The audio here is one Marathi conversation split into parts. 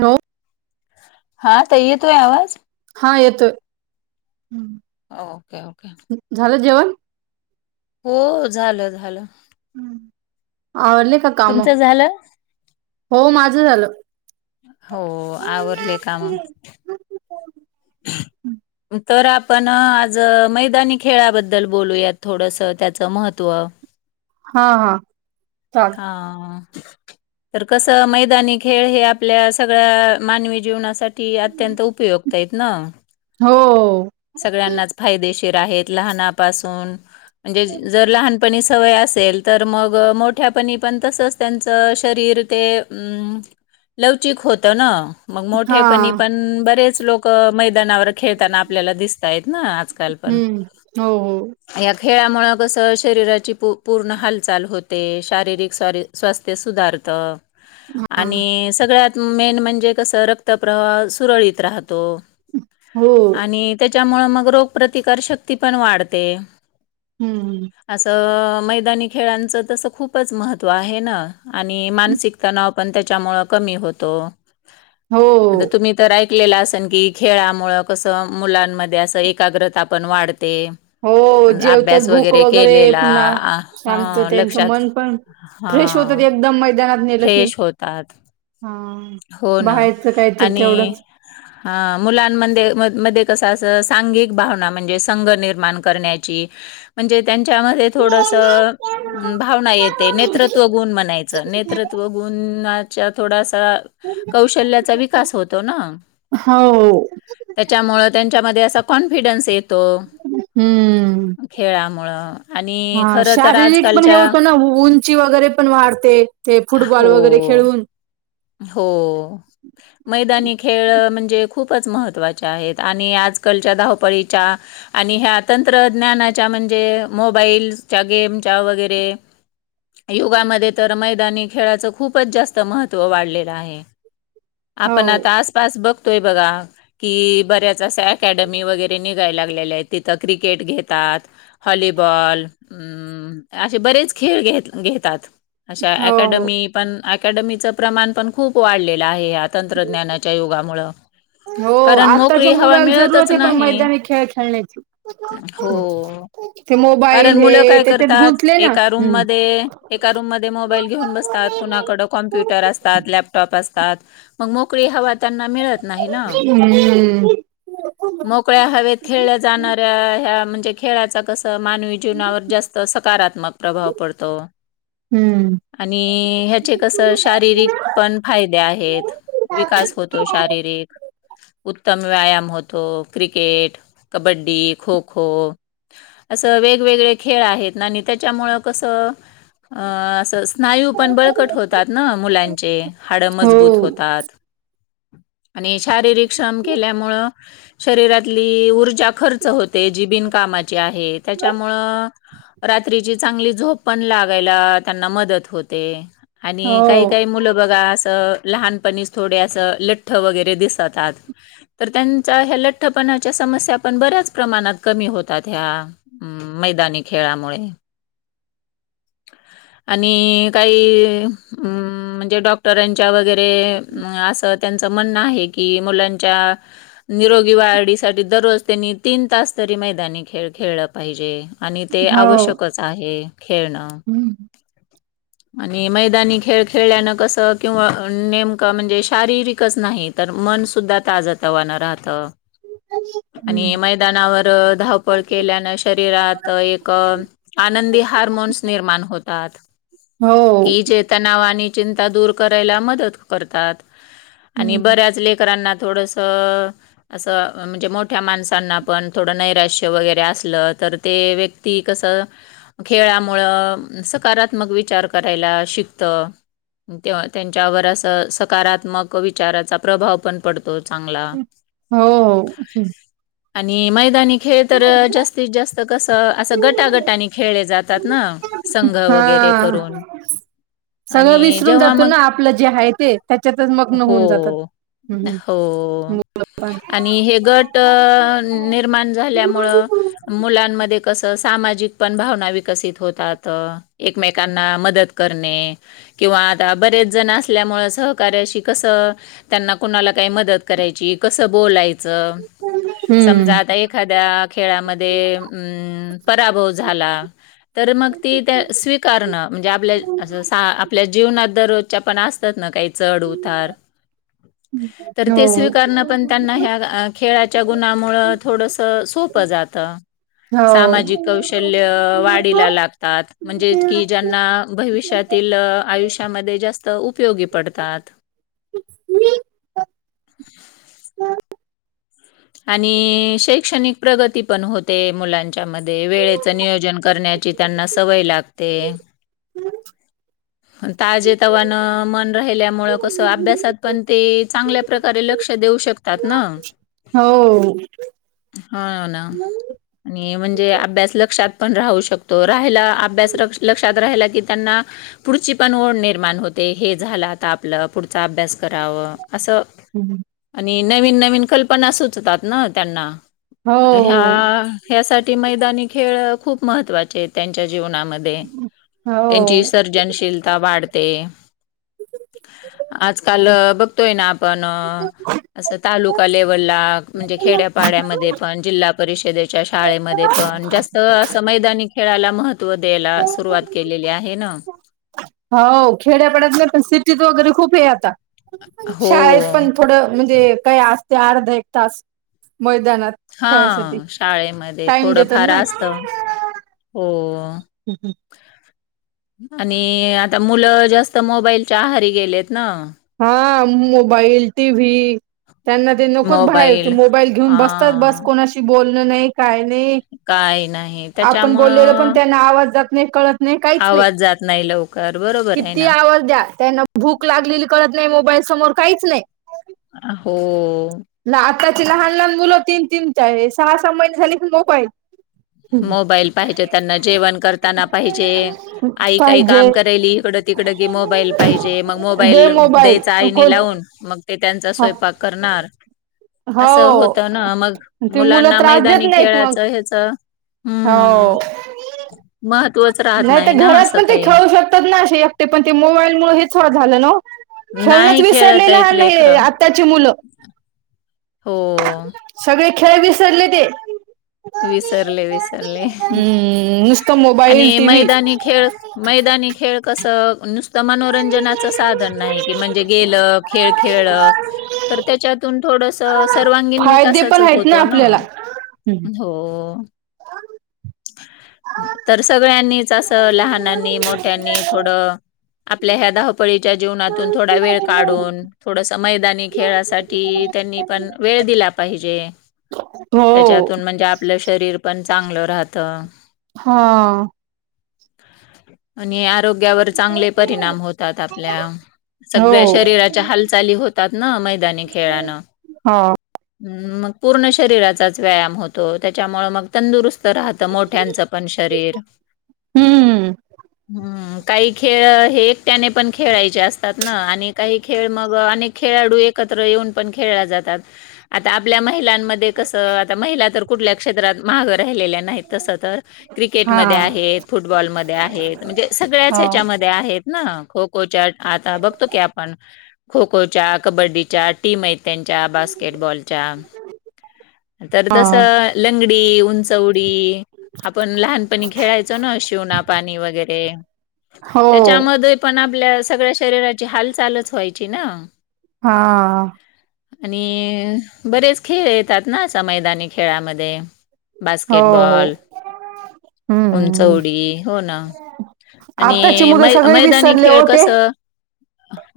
हॅलो. हां. आता ‌येतोय आवाज. हां. येतोय हम्म. Okay okay. ‌ झालं जेवण. हो झालं झालं. आवरली का काम? तुमचं झालं? हो माझं झालं. हो. आवरले काम. तर आपण आज मैदानी खेळाबद्दल बोलूयात, थोडंसं त्याचं महत्त्व. हां हां. चालतय. हा तर कसं मैदानी खेळ हे, आपल्या सगळ्या मानवी जीवनासाठी अत्यंत उपयुक्त. तेच ना. हो.. सगळ्यांनाच फायदेशीर आहेत लहानापासून, म्हणजे जर लहान. पणी सवय असेल तर मग मोठ्यापणी, पण तसंच त्यांच शरीर ते. अं... लवचिक होत ना, मग हा मोठेपणी पण बरेच लोक मैदानावर खेळतात. आपल्याला दिसताय ना, आजकाल पण. हम्म हो हो या खेळामुळे कस शरीराची पूर्ण हालचाल होते. शारीरिक स 'स्वास्थ्य सुधारतं. हा आणि सगळ्यात मेन म्हणजे कसं, रक्तप्रवाह सुरळीत राहतो. हो. आणि त्याच्यामुळे मग, रोग प्रतिकार शक्ती पण वाढते. हम्म. असो, मैदानी खेळांचं तसं खूपच महत्त्व आहे ना आणि मानसिक तणाव. पण त्यांच्यामुळे कमी होतो, हो आता तुम्ही. तर ऐकलेलं असेन की, खेळामुळं कसं मुलांमध्ये असं एकाग्रता पण वाढते. हो, जेवतात अभ्यास भूक वगैरे केलेला पुन्हा, आ, शांत हा त्यांचं लक्षात मन पण. हा फ्रेश होतात, एकदम मैदानात नेलं की फ्रेश होतात. हा. हो बाहेरचं काहीतरी तेवढंच. हा मुलांमध्ये मध्ये कस, अस सांघिक भावना म्हणजे, संघ निर्माण करण्याची. ची म्हणजे, त्यांच्यामध्ये थोडंसं. भावना येते नेतृत्वगुण, म्हणायचं नेतृत्वगुणा. थोडासा कौशल्याचा, विकास होतो ना. हो त्यांच्यामुळे त्यांच्यामध्ये, असा कॉन्फिडन्स येतो. हम्म. खेळामुळं आणि हा खरं तर शारीरिक पण हे आजकालच्या होतं, ना उंची वगैरे. पण वाढते, ते फुटबॉल हो, वगैरे खेळून. हो.. मैदानी खेळ म्हणजे, खूपच महत्वाचे, आहेत आणि आजकालच्या, धावपळीच्या. आणि, ह्या तंत्रज्ञानाच्या, म्हणजे मोबाईलच्या गेमच्या वगैरे. युगामध्ये, तर मैदानी खेळाचं खूपच जास्त महत्त्व वाढलेलं आहे. आपण हो आता, आसपास बघतोय बघा. कि बऱ्याच अशा अकॅडमी वगैरे निघायला लागलेल्या आहेत, तिथं क्रिकेट घेतात. हॉलीबॉल अं.. असे बरेच खेळ घेत- घेतात. अशा हो अकॅडमी हो पण अकॅडमीचं प्रमाण पण, खूप वाढलेलं ह्यात. तंत्रज्ञानाच्या युगामुळं. हो. कारण मोकळी आताच्या हवा मुलाला मिळतच जरूरत आहे, पण नाही मैदानी खेळ खेळण्याची. हो ते कारण मोबाईल मुलं हे काय त्याच्यात करतात, गुंतले ना एका रूम हम्म मध्ये एका रूम मध्ये मोबाईल घेऊन बसतात कुणाकडं. कॉम्प्युटर अस त्यात लॅपटॉप असतात, मग मोकळी हवा त्यांना मिळत नाही ना? हम्म मोकळ्या हवेत खेळल्या जाणाऱ्या, ह्या म्हणजे खेळाचा कसं मानवी. जीवनावर जास्त सकारात्मक प्रभाव पडतो. हम्म आणि ह्याचे कसं, शारीरिक पण फायदे आहेत. विकास होतो शारीरिक. उत्तम व्यायाम होतो, क्रिकेट कबड्डी खो खो. असं वेगवेगळे खेळ आहेत ना, आणि त्याच्यामुळं कसं अ असं. स्नायू पण बळकट होतात ना, मुलांचे हाडं हो मजबूत होतात. आणि शारीरिक श्रम केल्यामुळं, शरीरातली ऊर्जा खर्च होते, जी बिनकामाची आहे‌. तेच्यामुळं, रात्रीची, चांगली झोप पण लागायला, त्यांना मदत होते. हो आणि काही काही मुलं बघा असं, लहानपणीच थोडे असं, लठ्ठ वगैरे दिसतात. तर त्यांच्या ह्या लठ्ठपणाच्या समस्या, पण बऱ्याच प्रमाणात कमी होतात ह्या. हम्म. मैदानी खेळामुळे, आणि काही हम. म्हणजे डॉक्टरांच्या वगैरे, असं त्यांचं म्हणणं आहे की मुलांच्या. निरोगी वाढसाठी दररोज त्यांनी तीन तास तरी मैदानी खेळ खेळ. पाहिजे, आणि ते हो आवश्यकच आहे खेळणं. हम्म आणि मैदानी खेळ खेळल्यानं कसं, किंवा नेमकं म्हणजे शारीरिकच नाहीत. तर मन सुुद्धा ताज तवानं राहतं. आणि मैदानावर धावपळ केल्यानं. त्यात एक, आनंदी हार्मोन्स निर्माण होतात. हो जे तणाव आणि चिंता दूर, करायला मदत करतात. आणि हम्म बऱ्याच लेकरांना थोडंसं. तर असं म्हणजे, मोठ्या माणसांना पण थोडं नैराश्य वगैरे असलं. तर ते व्यक्ती कसं. खेळामुळं सकारात्मक विचार करायला शिकत. तेव्हा त्यांच्यावर असं, सकारात्मक विचारांचा प्रभाव पण पडतो. चांगला, हो आणि मैदानी खेळ तर जास्त. जास्तीत जास्त कसं असं, गटागटानी खेळले जातात ना, संघ हा वगैरे करून. सगळं आणि विसरून जेव्हा जातो मग ना, आपलं जे आहे ते त्याच्यातच मग्न होऊन हो जातांत. हो, आणि हे गट निर्माण झाल्या. मग मुलांमध्ये कसं, सामाजिक पण भावना विकसित होतात. एकमेकांना मदत करणे. किंवा आता बरेच जण, असल्यामुळे सहकार्याशी कसं. त्यांना कुणाला काही मदत करायची कसं बोलायचं. ज समजा हम्म आता एखाद्या खेळामध्ये, ते अं पराभव झाला. तर मग ते त्या स्वीकारणं म्हणजे, आपल्या असं आपल्या जीवनात दर त्यांच्या पण असतात ना, काही चढ उतार. [unintelligible] तर ते स्वीकारणं पण त्यांना हो ह्या, खेळाच्या गुणांमुळं थोडंसं सोपं जात. तं. हो सामाजिक कौशल्य हो वाढीला लागतात, म्हणजे की ज्यांना भविष्यात. तील आयुष्यामध्ये जास्त उपयोगी पडतात. मी. आणि शैक्षणिक प्रगती पण, होते मुलांन तेच्यामध्ये वेळेच नियोजन करण्याची, त्यांना सवय लागते. हम [unintelligible] ताज तवान मन राहिल्यामुळे कसं अभ्यासात पण ते चांगल्या प्रकारे लक्ष देऊ शकतात ना. हो. हो ना आणि म्हणजे अभ्यास लक्षात पण राहू शकतो राहायला. अभ्यास लक्षात राहिला की त्यांना पुढची पण ओढ निर्माण होते हे झालं आता आपलं पुढचा अभ्यास कराव असं आणि नवीन नवीन, कल्पना सुचतात ना त्यांना. ह्या हो ह्यासाठी मैदानी खेळ खूप, महत्वाचे आहेत त्यांच्या जीवनामध्ये. तेनची हो विसर्जन श तिलता वाढते, आज‌ काल. तोय ना आपण असं तालुका लेव्हलला म्हणजे, खेड्यापाड्यामध्ये पण, जिल्हा परिषदेच्या शाळेमध्ये पण जास्त. असं मैदानी खेळाला महत्त्व द्यायला सुरुवात केलेली, आहे ना. हो.. खेड्यापाड्यातलं तर, आज सिटीत वगैरे खूप है आता. हो. शाळेत पण थोडं म्हणजे काही असते अर्ध एक तास मैदानात हा खेळायसाठी शाळेमध्ये टाइम थोडं देतात फार ना असत. हो. हम् हम. आणि आता मुलं जास्त मोबाईलच्या, आहारी गेलेत ना. हां मोबाईल टी व्ही त्यांना. ते नकोच बाहेर ते मोबाईल मोबाईल घेऊन बसतात बस हां, कोणाशी बोलणं नाही काय नाही. काही नाही. आपण बोलेल पण त्याच्यामुळं त्यांना, आवाज जात नाही कळत. नाही काहीच नाही, आवाज जात नाही लवकर. बरोबर आहे किती ना. आवाज द्या त्यांना. भूक लागलेली कळत नाही, मोबाईल समोर काहीच नाही. अ हो. ना आत्ताची लहान लहान मुलं तीन तीन चार सहा सहा महिने झाली प मोबाईल मोबाईल पाहिजे त्यांना. जेवण करताना पाहिजे, आई काही पाहिजे काम कराली इकड. तिकडं की मोबाईल पाहिजे मग, दे मोबाईल मोबाईल द्यायचा आईनी कोण लावून. मग ते त्यांचा स्वयंपाक करणार. असं होत हो ना मग ते मुलं मुलांना त्रास देत मैदानी नाहीत मग खेळायचं ह्याचं हो महत्त्वच राहत नाही तर ना घरात असं पण ते काही खाऊ शकतात ना अे ते पण ते मोबाईलमुळं हेच हो झालं ना‌ ओ, खेळणच, नाही खेळत विसरलेलं आहेत हान हे लेकरं आत्ताची मुलं. हो.. सगळे खेळ विसरले ते. विसरले विसरले, हम्म नुसतं आणि मोबाईल टीव्ही मैदानी खेळ मैदानी खेळ कसं नुसतं मनोरंजनाचं साधन नाही की म्हणजे गेलं खेळ खेळ तर त्याच्यातून थोडस सर्वांगीण फायदे विकासाच पण आहेत होतो ना? आपल्याला हो.. तर सगळ्यांनीच असं, लहानांनी मोठ्यांनी थोडं. आपल्या ह्या धावपळीच्या, जीवनातून थोडा वेळ काढून. थोडस मैदानी खेळासाठी त्यांनी पण वेळ दिला पाहिजे. हो. त्याच्यातून म्हणजे आपलं शरीर पण चांगल राहत. हा. आणि आरोग्यावर चांगले परिणाम होतात, आपल्या. हो सगळ्या शरीराच्या हालचाली होतात ना, मैदानी खेळाानं. हो.. मग पूर्ण शरीराचाच व्यायाम होतो त्याच्यामुळे मग, तंदुरुस्त राहतं मोठ्यांचं आपण शरीर हम्म हम्म काही खेळ हे एकट्याने पण खेळायचे असतात ना आणि काही खेळ मग अनेक खेळाडू एकत्र येऊन पण खेळल्या जातात. आता आपल्या महिलांमध्ये कसं? महिला कुठल्याक क्षेत्रात मागे राहिलेल्या. नाही तसं तर क्रिकेट हा मध्ये आहेत, फुटबॉलमध्ये आहेत, म्हणजे सगळ्याच हो हच्यामध्ये. ते आहेत ना, खो खो चाट, आता बघतो की आपण खो खो च्या, कबड्डीच्या, टीम आहेत त्यांच्या बास्केटबॉल. चाय तर हा तस लंगडी, उंचउडी, आपण लहानपणी खेळायचो ना, शिवणा पाणी वगैरे हो त्याच्यामध्ये. पण, आपल्या सगळ्या शरीराची हालचालच व्हायची ना. हा.. आणि.. बरेच खेळ येतात ना, असा मैदानी खेळामध्ये. हो बास्केटबॉल, हो हम्म उंचवडी हो ना. आणि, आताची मुलं मै सगळे मैदानी विसरले खेळ हो ते कस?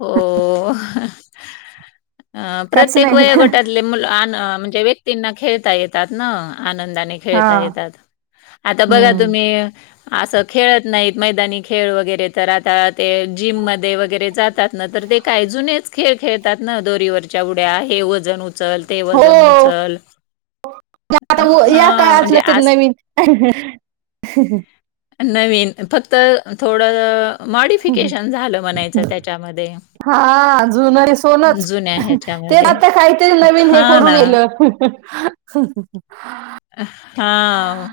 हो, काहीच प्रत्येक नाही वयोगटात अन् म्हणजे व्यक्तींना खेळता येतात ना, आनंदाने हा येता येतात, आता बघा हम्म तुम्ही्. असं खेळत नाहीत. मैदानी खेळ वगैरे, तर, आता ते जिम मध्ये वगैरे, जातात ना तर ते काही जुनेच. खेळ खेळतात ना, दोरीवरच्या उड्या, हे वजन उचल, ते हो वजन उचल. [unintelligible] या हां, म्हणजे काळातलं तर आज नवीन. नवीन फक्त थोडं मॉडिफिकेशन झालं म्हणायचं त्याच्यामध्ये. हा... जुनं हे सोनंच जुन्या हं तेच ह्याच्यामध्ये. आता मातीत. ते नवीन हे हां करून ना. इलय. हा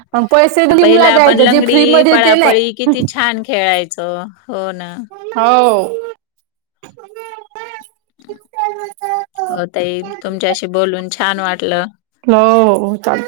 जिमला पहिला आपण जायचं जे लंगडी, फ्री मध्ये ते नाही पळापळी किती छान! छान खेळायचो, हो ना. हो... हो, ताई तुमच्याशी बोलून छान वाटलं. हो हो चाल